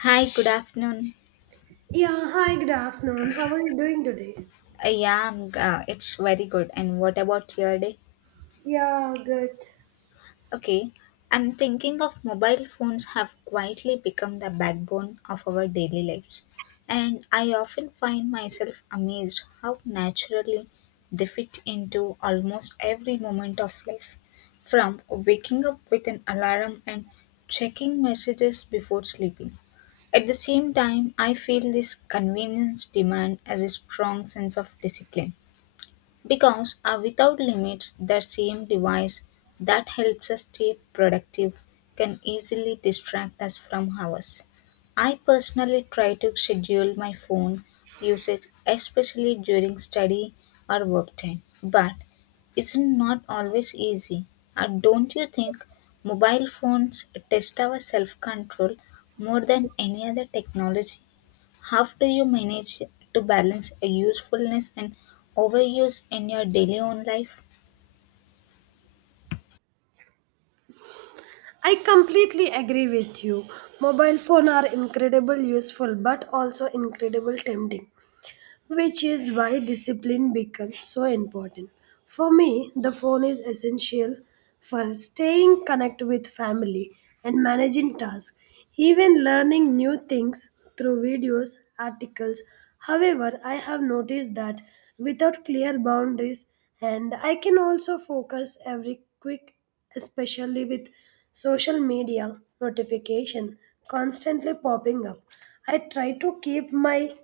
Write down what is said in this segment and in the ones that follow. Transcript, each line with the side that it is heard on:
left: Hi, good afternoon.
right: Yeah, hi, good afternoon. How are you doing today?
left: Yeah, it's very good. And what about your day?
right: Yeah, good.
left: Okay, I'm thinking of mobile phones have quietly become the backbone of our daily lives. And I often find myself amazed how naturally they fit into almost every moment of life. From waking up with an alarm and checking messages before sleeping. At the same time, I feel this convenience demand as a strong sense of discipline. Because, a without limits, that same device that helps us stay productive can easily distract us from ours. I personally try to schedule my phone usage, especially during study or work time, but it's not always easy. Don't you think mobile phones test our self control more than any other technology? How do you manage to balance a usefulness and overuse in your daily own life?
right: I completely agree with you. Mobile phone are incredible useful but also incredible tempting, which is why discipline becomes so important. For me, the phone is essential for staying connected with family and managing tasks, even learning new things through videos, articles. However, I have noticed that without clear boundaries, and I can also focus every quick, especially with social media notification constantly popping up. I try to keep my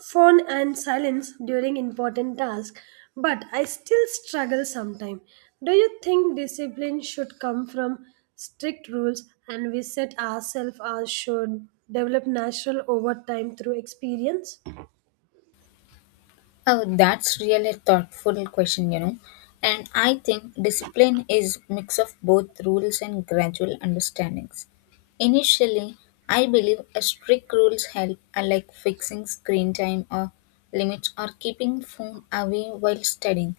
right: phone and silence during important tasks, but I still struggle sometimes. Do you think discipline should come from strict rules and we set ourselves or should develop natural over time through experience?
left: Oh, that's really thoughtful question, And I think discipline is mix of both rules and gradual understandings. Initially, I believe a strict rules help are like fixing screen time or limits or keeping phone away while studying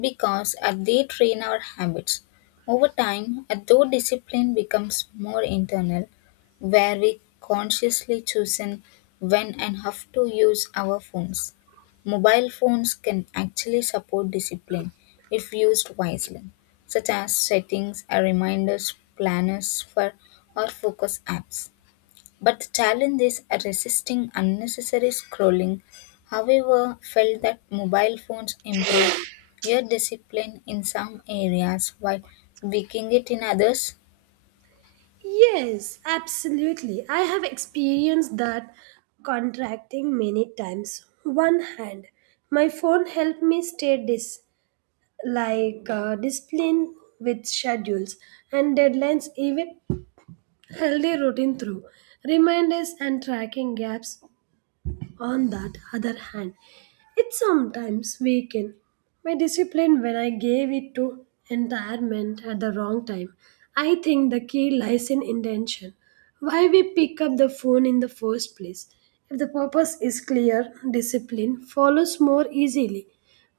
left: because they train our habits. Over time, though discipline becomes more internal, where we consciously choose when and have to use our phones. Mobile phones can actually support discipline if used wisely, such as settings, a reminders, planners for or focus apps. But the challenge is resisting unnecessary scrolling. However, felt that mobile phones improve your discipline in some areas while weakening it in others.
right: Yes, absolutely. I have experienced that contracting many times. One hand, my phone helped me stay disciplined with schedules and deadlines, even healthy routine through reminders and tracking gaps. On that other hand, it sometimes weakened my discipline when I gave it to entirement at the wrong time. I think the key lies in intention. Why we pick up the phone in the first place. If the purpose is clear, discipline follows more easily.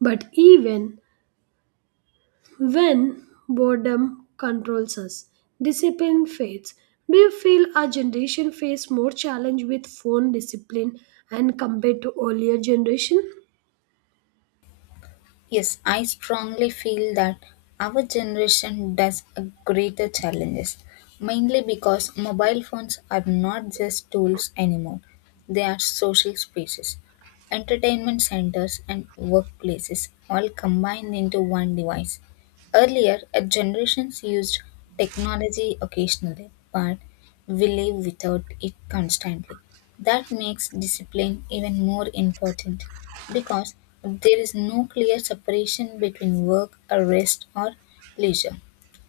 right: But even when boredom controls us, discipline fades. Do you feel our generation face more challenge with phone discipline and compared to earlier generation?
left: Yes, I strongly feel that our generation does a greater challenges, mainly because mobile phones are not just tools anymore. They are social spaces, entertainment centers and workplaces all combined into one device. Earlier, a generations used technology occasionally, but we live without it constantly. That makes discipline even more important because there is no clear separation between work, or rest, or leisure.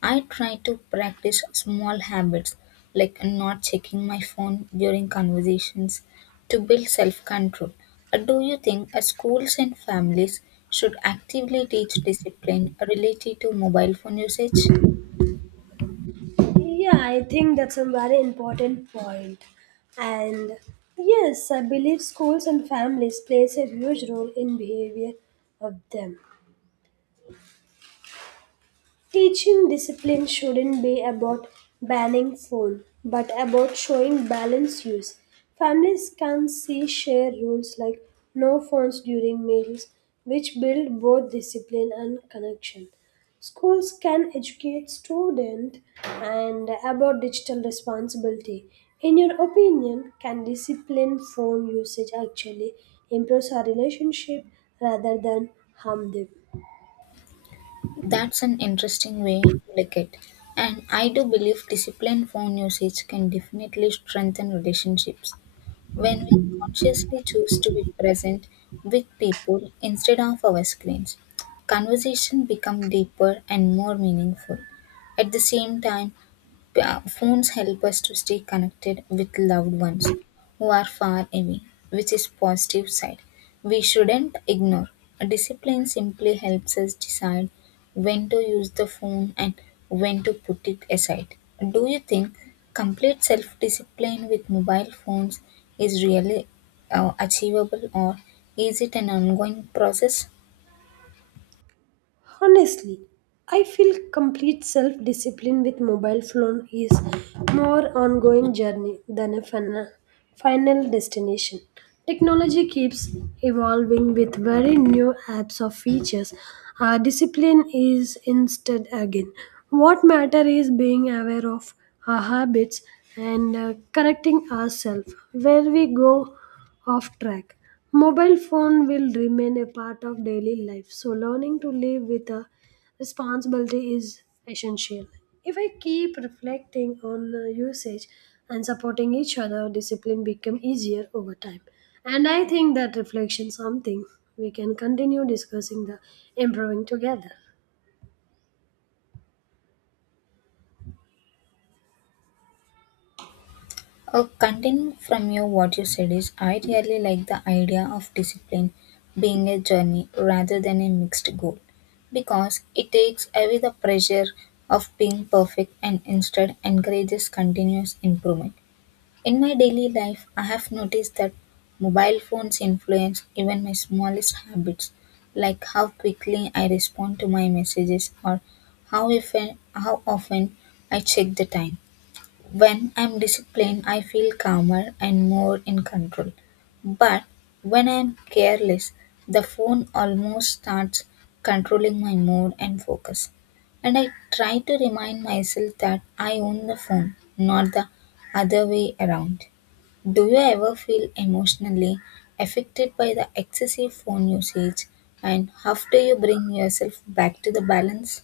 left: I try to practice small habits like not checking my phone during conversations to build self control. Do you think schools and families should actively teach discipline related to mobile phone usage?
right: Yeah, I think that's a very important point. And yes, I believe schools and families plays a huge role in behavior of them. Teaching discipline shouldn't be about banning phone, but about showing balanced use. Families can see share rules like no phones during meals, which build both discipline and connection. Schools can educate students and about digital responsibility. In your opinion, can discipline phone usage actually improve our relationship rather than harm them?
left: That's an interesting way to look at. And I do believe disciplined phone usage can definitely strengthen relationships. When we consciously choose to be present with people instead of our screens, conversation become deeper and more meaningful. At the same time, phones help us to stay connected with loved ones who are far away, which is positive side. We shouldn't ignore. Discipline simply helps us decide when to use the phone and when to put it aside. Do you think complete self-discipline with mobile phones is really achievable or is it an ongoing process?
right: Honestly, I feel complete self discipline with mobile phone is more ongoing journey than a final destination. Technology keeps evolving with very new apps or features. Our discipline is instead again. What matter is being aware of our habits and correcting ourselves where we go off track. Mobile phone will remain a part of daily life, so learning to live with a responsibility is essential. If I keep reflecting on usage and supporting each other, discipline become easier over time. And I think that reflection something we can continue discussing the improving together.
left: Continuing from you, what you said is, I really like the idea of discipline being a journey rather than a mixed goal because it takes away the pressure of being perfect and instead encourages continuous improvement. In my daily life, I have noticed that mobile phones influence even my smallest habits, like how quickly I respond to my messages or how, if, how often I check the time when I'm disciplined, I feel calmer and more in control. But when I'm careless, the phone almost starts controlling my mood and focus. And I try to remind myself that I own the phone, not the other way around. Do you ever feel emotionally affected by the excessive phone usage? And how do you bring yourself back to the balance?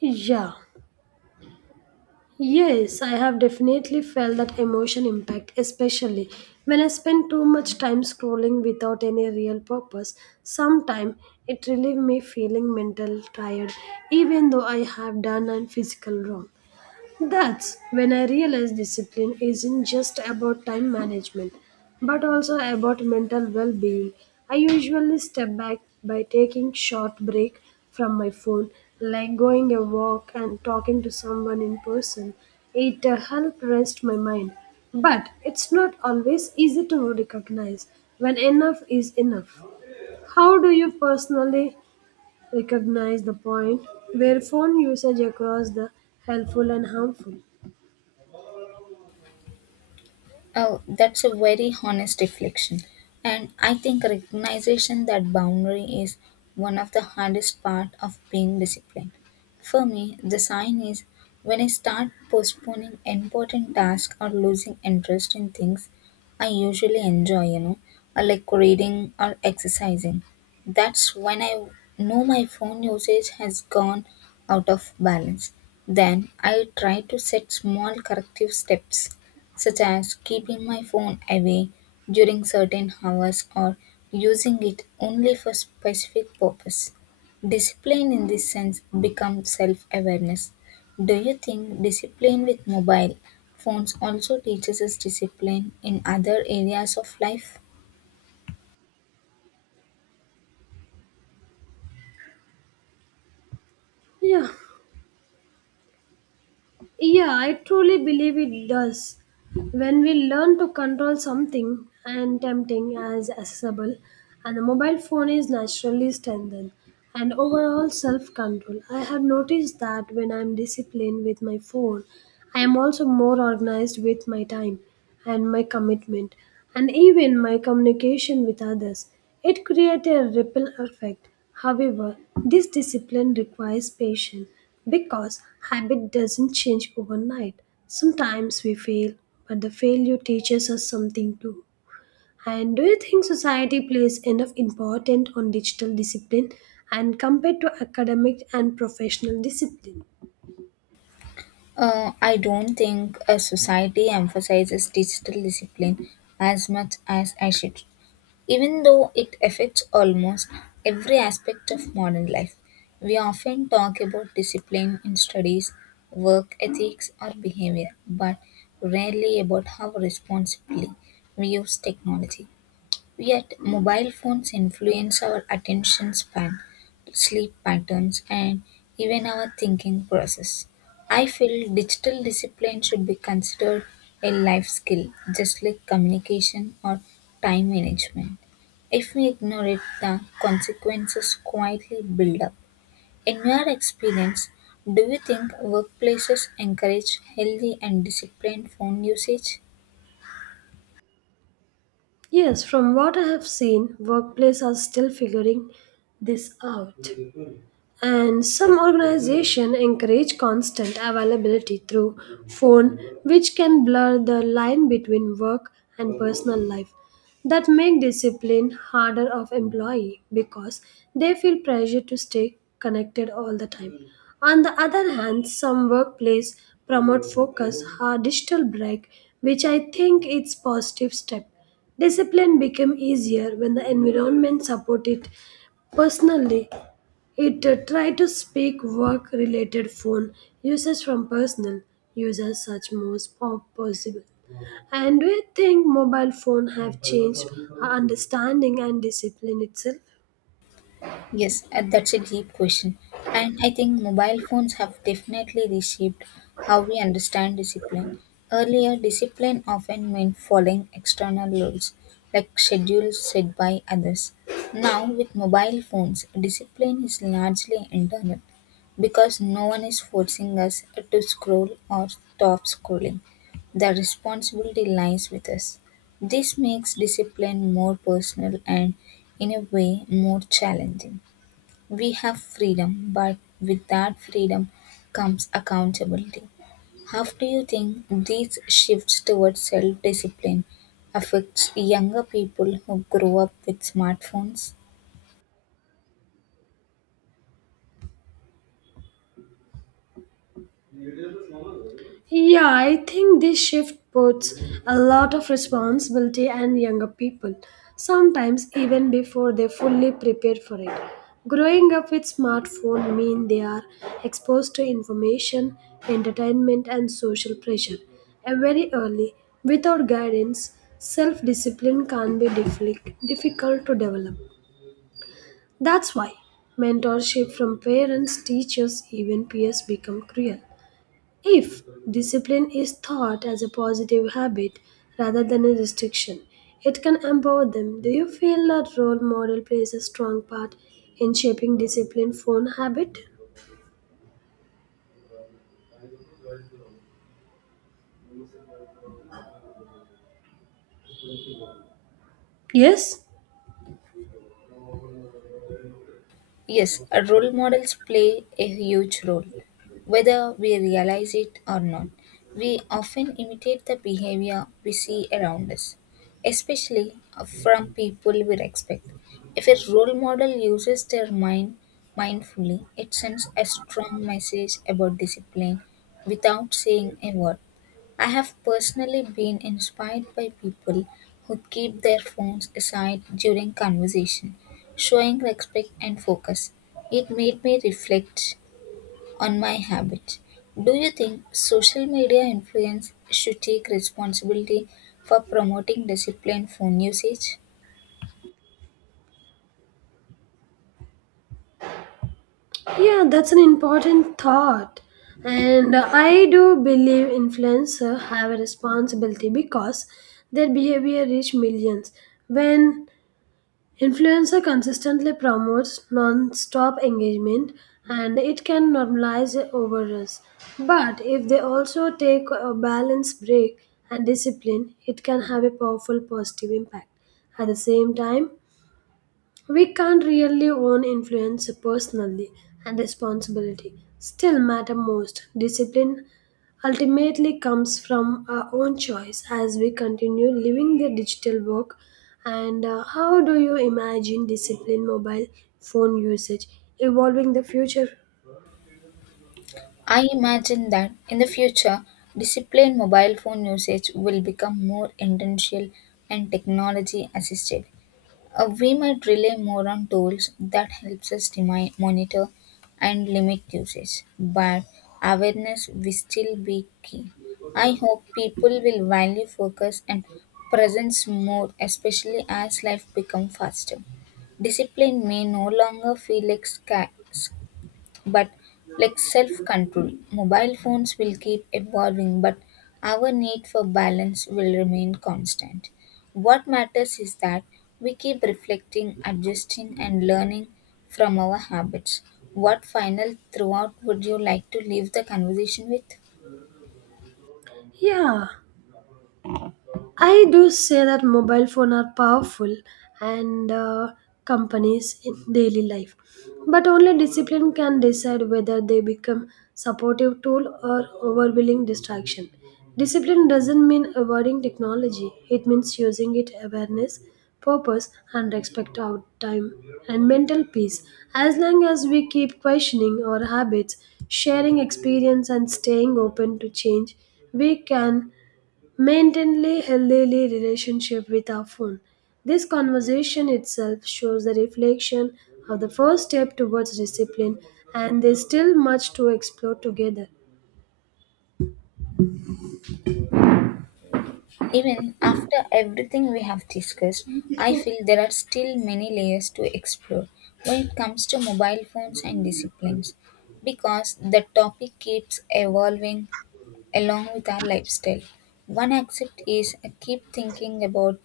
right: Yeah. Yes, I have definitely felt that emotion impact, especially when I spend too much time scrolling without any real purpose. Sometimes it relieves me feeling mental tired, even though I have done and physical wrong. That's when I realized discipline isn't just about time management, but also about mental well being. I usually step back by taking short break from my phone, like going a walk and talking to someone in person. It helps rest my mind. But it's not always easy to recognize when enough is enough. How do you personally recognize the point where phone usage across the helpful and harmful?
left: Oh, that's a very honest reflection. And I think recognition that boundary is one of the hardest part of being disciplined. For me, the sign is when I start postponing important tasks or losing interest in things I usually enjoy, or like reading or exercising. That's when I know my phone usage has gone out of balance. Then I try to set small corrective steps such as keeping my phone away during certain hours or using it only for specific purpose. Discipline in this sense becomes self-awareness. Do you think discipline with mobile phones also teaches us discipline in other areas of life?
right: Yeah, yeah, I truly believe it does. When we learn to control something and tempting as accessible, and the mobile phone is naturally strengthened, and overall self control. I have noticed that when I'm disciplined with my phone, I am also more organized with my time and my commitment and even my communication with others. It creates a ripple effect. However, this discipline requires patience because habit doesn't change overnight. Sometimes we fail, but the failure teaches us something too. And do you think society plays enough importance on digital discipline and compared to academic and professional discipline?
left: I don't think a society emphasizes digital discipline as much as I should. Even though it affects almost every aspect of modern life, we often talk about discipline in studies, work ethics, or behavior, but rarely about how responsibly we use technology. Yet, mobile phones influence our attention span, sleep patterns, and even our thinking process. I feel digital discipline should be considered a life skill, just like communication or time management. If we ignore it, the consequences quietly build up. In your experience, do you think workplaces encourage healthy and disciplined phone usage?
right: Yes, from what I have seen, workplaces are still figuring this out, and some organizations encourage constant availability through phone, which can blur the line between work and personal life. That make discipline harder of employee because they feel pressure to stay connected all the time. On the other hand, some workplace promote focus or digital break, which I think it's positive step. Discipline become easier when the environment support it. Personally, it tried to speak work related phone users from personal users such most possible. And we think mobile phone have changed our understanding and discipline itself.
left: Yes, and that's a deep question. And I think mobile phones have definitely reshaped how we understand discipline. Earlier, discipline often meant following external rules, like schedules set by others. Now, with mobile phones, discipline is largely internal because no one is forcing us to scroll or stop scrolling. The responsibility lies with us. This makes discipline more personal and, in a way, more challenging. We have freedom, but with that freedom comes accountability. How do you think these shifts towards self discipline affects younger people who grow up with smartphones?
right: Yeah, I think this shift puts a lot of responsibility on younger people, sometimes even before they fully prepare for it. Growing up with smartphone mean they are exposed to information, entertainment and social pressure and very early without guidance self-discipline can be difficult to develop. That's why mentorship from parents, teachers, even peers become cruel. If discipline is thought as a positive habit rather than a restriction, it can empower them. Do you feel that role model plays a strong part in shaping discipline phone habit? Yes,
left: Yes, role models play a huge role, whether we realize it or not. We often imitate the behavior we see around us, especially from people we respect. If a role model uses their mindfully, it sends a strong message about discipline without saying a word. I have personally been inspired by people who keep their phones aside during conversation, showing respect and focus. It made me reflect on my habits. Do you think social media influence should take responsibility for promoting disciplined phone usage?
right: yeah, that's an important thought. And I do believe influencers have a responsibility because their behavior reach millions. When Influencer consistently promotes non-stop engagement and it can normalize overuse. But if they also take a balance break and discipline, it can have a powerful positive impact. At the same time, we can't really own influence personally, and responsibility still matter most. Discipline ultimately comes from our own choice as we continue living the digital work. And how do you imagine discipline mobile phone usage evolving the future?
left: I imagine that in the future, disciplined mobile phone usage will become more intentional and technology assisted. We might rely more on tools that helps us monitor and limit usage, but awareness will still be key. I hope people will value focus and presence more, especially as life becomes faster. Discipline may no longer feel like but like self control mobile phones will keep evolving but our need for balance will remain constant what matters is that we keep reflecting adjusting and learning from our habits what final throughout would you like to leave the conversation with
right: Yeah. I do say that mobile phone are powerful and companies in daily life, but only discipline can decide whether they become supportive tool or overwhelming distraction. Discipline doesn't mean avoiding technology; it means using it awareness, purpose, and respect our time and mental peace. As long as we keep questioning our habits, sharing experience, and staying open to change, we can Maintainly healthily relationship with our phone. This conversation itself shows the reflection of the first step towards discipline, and there's still much to explore together.
left: even after everything we have discussed, I feel there are still many layers to explore when it comes to mobile phones and disciplines because the topic keeps evolving along with our lifestyle. One aspect is I keep thinking about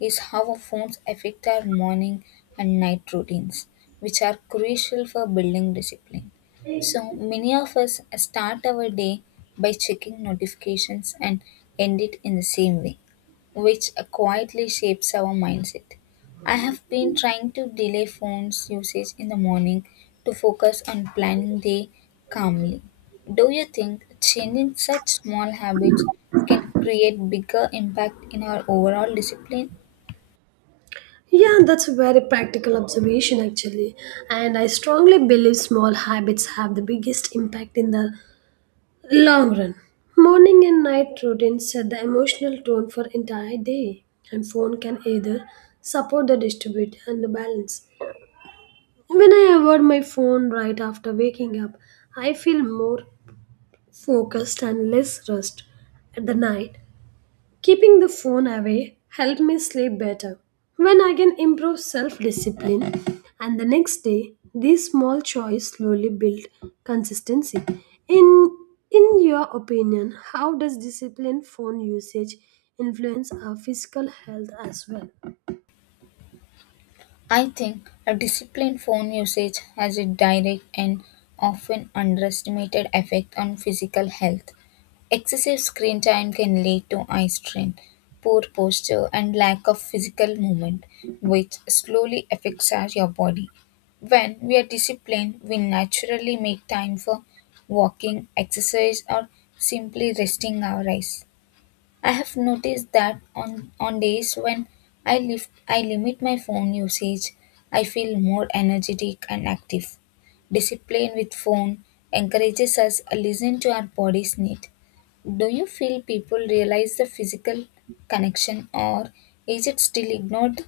left: is how our phones affect our morning and night routines, which are crucial for building discipline. So many of us start our day by checking notifications and end it in the same way, which quietly shapes our mindset. I have been trying to delay phones usage in the morning to focus on planning day calmly. Do you think changing such small habits can create bigger impact in our overall discipline?
right: Yeah, that's a very practical observation actually. And I strongly believe small habits have the biggest impact in the long run. Morning and night routines set the emotional tone for entire day, and phone can either support the distribute and the balance. When I avoid my phone right after waking up, I feel more focused and less rushed at the night. Keeping the phone away helped me sleep better. When I can improve self-discipline and the next day, these small choices slowly build consistency. In in your opinion, how does disciplined phone usage influence our physical health as well?
left: I think a disciplined phone usage has a direct and often underestimated effect on physical health. Excessive screen time can lead to eye strain, poor posture, and lack of physical movement, which slowly affects your body. When we are disciplined, we naturally make time for walking, exercise, or simply resting our eyes. I have noticed that on days when I limit my phone usage, I feel more energetic and active. Discipline with phone encourages us to listen to our body's need. Do you feel people realize the physical connection or is it still ignored?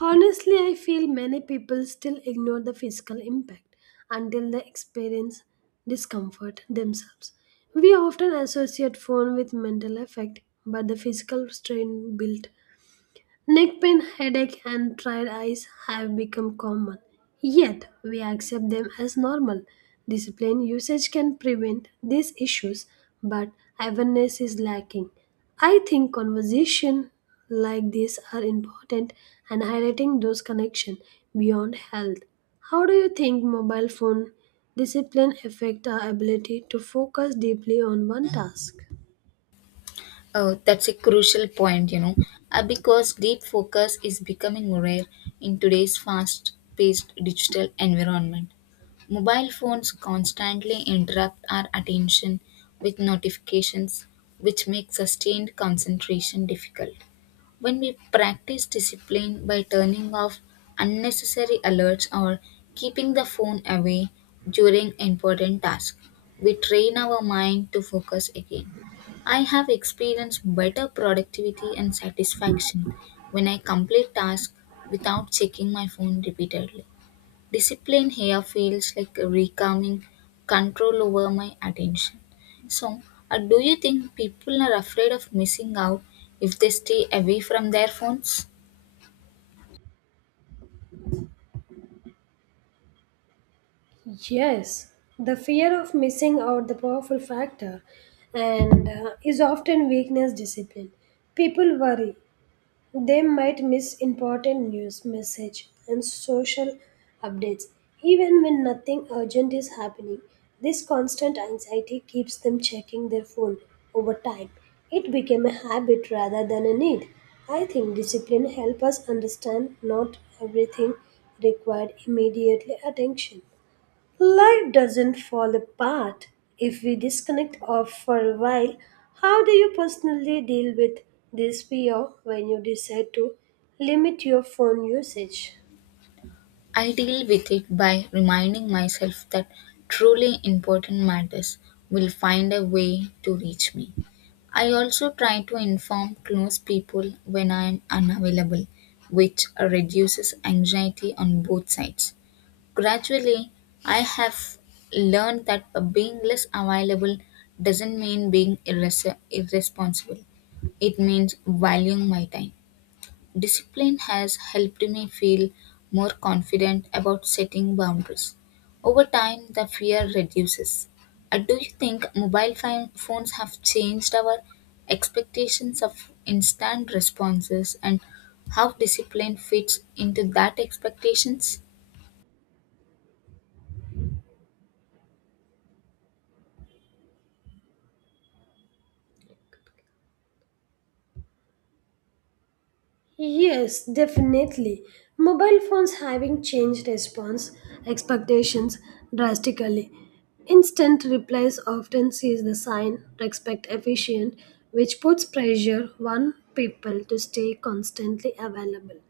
right: Honestly, I feel many people still ignore the physical impact until they experience discomfort themselves. We often associate phone with mental effect, but the physical strain built Neck pain, headache, and tired eyes have become common, yet we accept them as normal. Disciplined usage can prevent these issues, but awareness is lacking. I think conversation like this are important and highlighting those connections beyond health. How do you think mobile phone discipline affect our ability to focus deeply on one task?
left: Oh, that's a crucial point, because deep focus is becoming rare in today's fast paced digital environment. Mobile phones constantly interrupt our attention with notifications, which make sustained concentration difficult. When we practice discipline by turning off unnecessary alerts or keeping the phone away during important tasks, we train our mind to focus again. I have experienced better productivity and satisfaction when I complete tasks without checking my phone repeatedly. Discipline here feels like reclaiming control over my attention. So, do you think people are afraid of missing out if they stay away from their phones?
right: Yes, the fear of missing out the powerful factor and is often weakness discipline. People worry they might miss important news message and social updates even when nothing urgent is happening. This constant anxiety keeps them checking their phone over time. It became a habit rather than a need. I think discipline helps us understand not everything required immediately attention. Life doesn't fall apart if we disconnect off for a while. How do you personally deal with this fear when you decide to limit your phone usage?
left: I deal with it by reminding myself that truly important matters will find a way to reach me. I also try to inform close people when I am unavailable, which reduces anxiety on both sides. Gradually, I have learned that being less available doesn't mean being irresponsible. It means valuing my time. Discipline has helped me feel more confident about setting boundaries. Over time, the fear reduces. Do you think mobile phones have changed our expectations of instant responses and how discipline fits into that expectations?
right: Yes, definitely. Mobile phones having changed response expectations drastically. Instant replies often sees the sign respect efficient, which puts pressure on people to stay constantly available.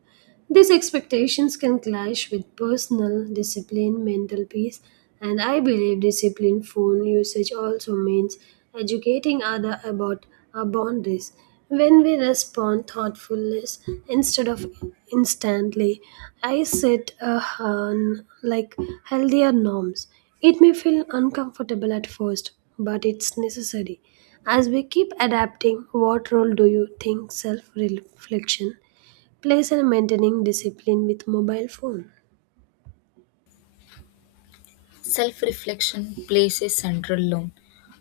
right: These expectations can clash with personal discipline, mental peace, and I believe disciplined phone usage also means educating others about our boundaries. When we respond thoughtfully instead of instantly, I set, like, healthier norms. It may feel uncomfortable at first, but it's necessary. As we keep adapting, what role do you think self reflection place and maintaining discipline with mobile phone.
left: Self reflection plays a central role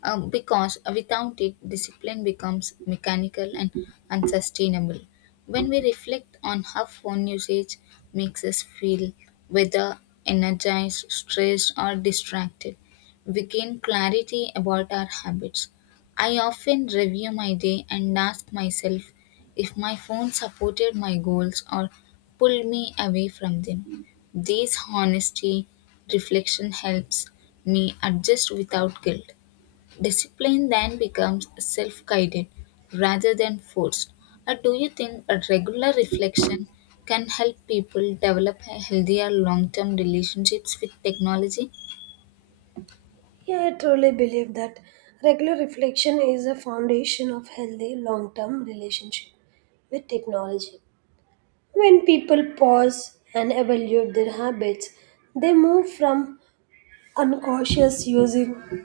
left: because without it, discipline becomes mechanical and unsustainable. When we reflect on how phone usage makes us feel, whether energized, stressed, or distracted, we gain clarity about our habits. I often review my day and ask myself if my phone supported my goals or pulled me away from them. This honesty reflection helps me adjust without guilt. Discipline then becomes self guided rather than forced. Or do you think a regular reflection can help people develop a healthier long term relationships with technology?
right: Yeah, I truly believe that regular reflection is a foundation of healthy long-term relationship with technology. When people pause and evaluate their habits, they move from unconscious using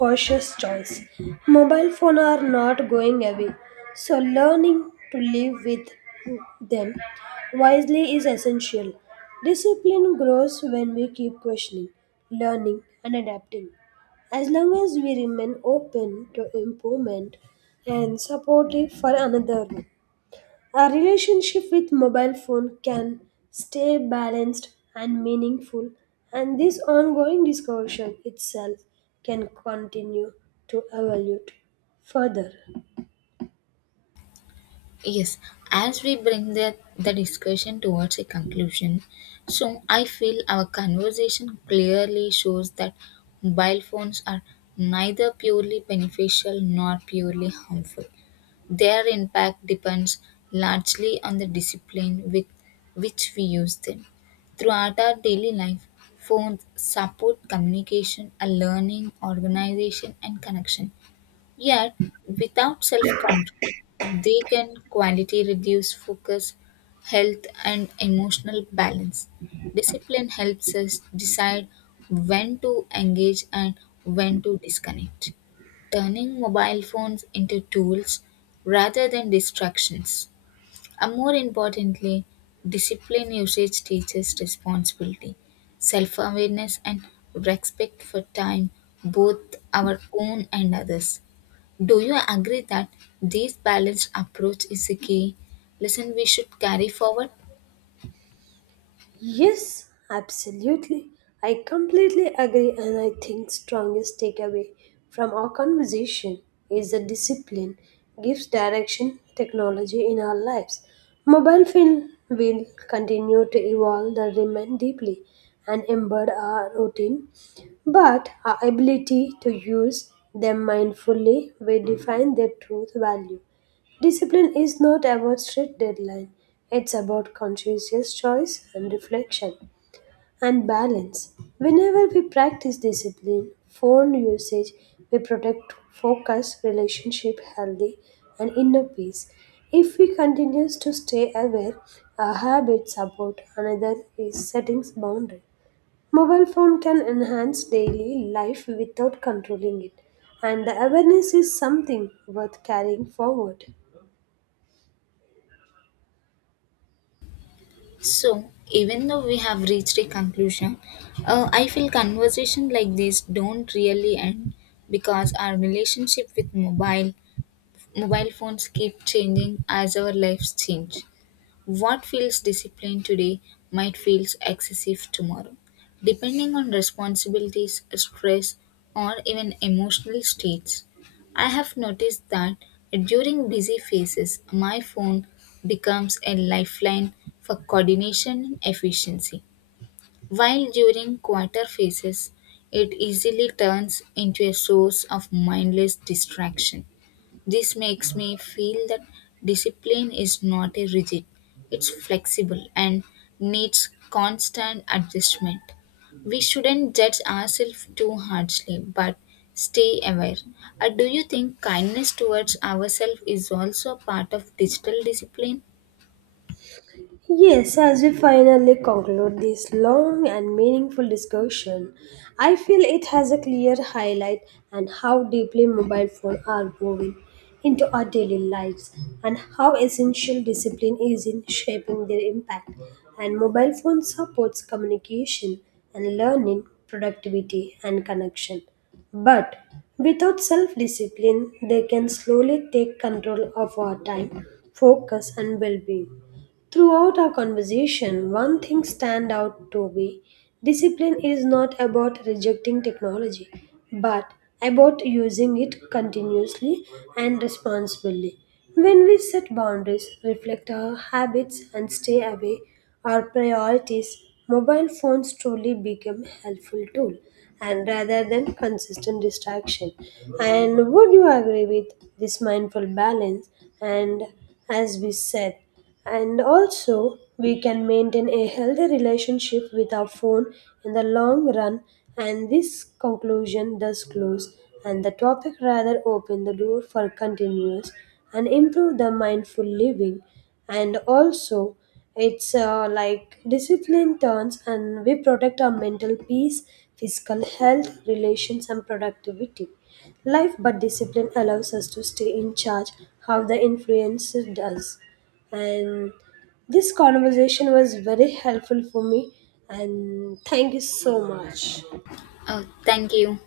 right: cautious choice. Mobile phones are not going away, so learning to live with them wisely is essential. Discipline grows when we keep questioning, learning, and adapting. As long as we remain open to improvement and supportive for another. A relationship with mobile phone can stay balanced and meaningful, and this ongoing discussion itself can continue to evolve further.
left: Yes, as we bring the discussion towards a conclusion, so I feel our conversation clearly shows that mobile phones are neither purely beneficial nor purely harmful. Their impact depends largely on the discipline with which we use them. Throughout our daily life, phones support communication, a learning, organization, and connection. Yet, without self control, they can quality reduce focus, health, and emotional balance. Discipline helps us decide when to engage and when to disconnect, turning mobile phones into tools rather than distractions. And more importantly, discipline usage teaches responsibility, self awareness, and respect for time, both our own and others. Do you agree that this balanced approach is a key lesson we should carry forward?
right: Yes, absolutely. I completely agree, and I think strongest takeaway from our conversation is that discipline gives direction technology in our lives. Mobile phone will continue to evolve the remain deeply and embed our routine, but our ability to use them mindfully will define their truth value. Discipline is not about strict deadline. It's about conscientious choice and reflection and balance. Whenever we practice discipline, phone usage, we protect focus, relationship healthy and inner peace. If we continue to stay aware, our habits support another is setting boundary. Mobile phone can enhance daily life without controlling it, and the awareness is something worth carrying forward.
left: So, even though we have reached a conclusion, I feel conversation like this don't really end because our relationship with mobile phones keep changing as our lives change. What feels disciplined today might feel excessive tomorrow, depending on responsibilities, stress, or even emotional states. I have noticed that during busy phases, my phone becomes a lifeline for coordination and efficiency, while during quieter phases, it easily turns into a source of mindless distraction. This makes me feel that discipline is not a rigid, it's flexible and needs constant adjustment. We shouldn't judge ourselves too harshly, but stay aware. Do you think kindness towards ourselves is also part of digital discipline?
right: Yes, as we finally conclude this long and meaningful discussion, I feel it has a clear highlight on how deeply mobile phones are woven into our daily lives and how essential discipline is in shaping their impact. And mobile phone supports communication and learning, productivity and connection. But without self discipline, they can slowly take control of our time, focus, and well being. Throughout our conversation, one thing stand out to me. Discipline is not about rejecting technology, but about using it continuously and responsibly. When we set boundaries, reflect our habits, and stay away our priorities, mobile phones truly become a helpful tool and rather than consistent distraction. And would you agree with this mindful balance? And as we said, and also, we can maintain a healthy relationship with our phone in the long run. And this conclusion does close, and the topic rather open the door for continuous and improve the mindful living. And also, it's like discipline turns, and we protect our mental peace, physical health, relations, and productivity. Life but discipline allows us to stay in charge how the influencer does and this conversation was very helpful for me and thank you so much
left: Oh, thank you.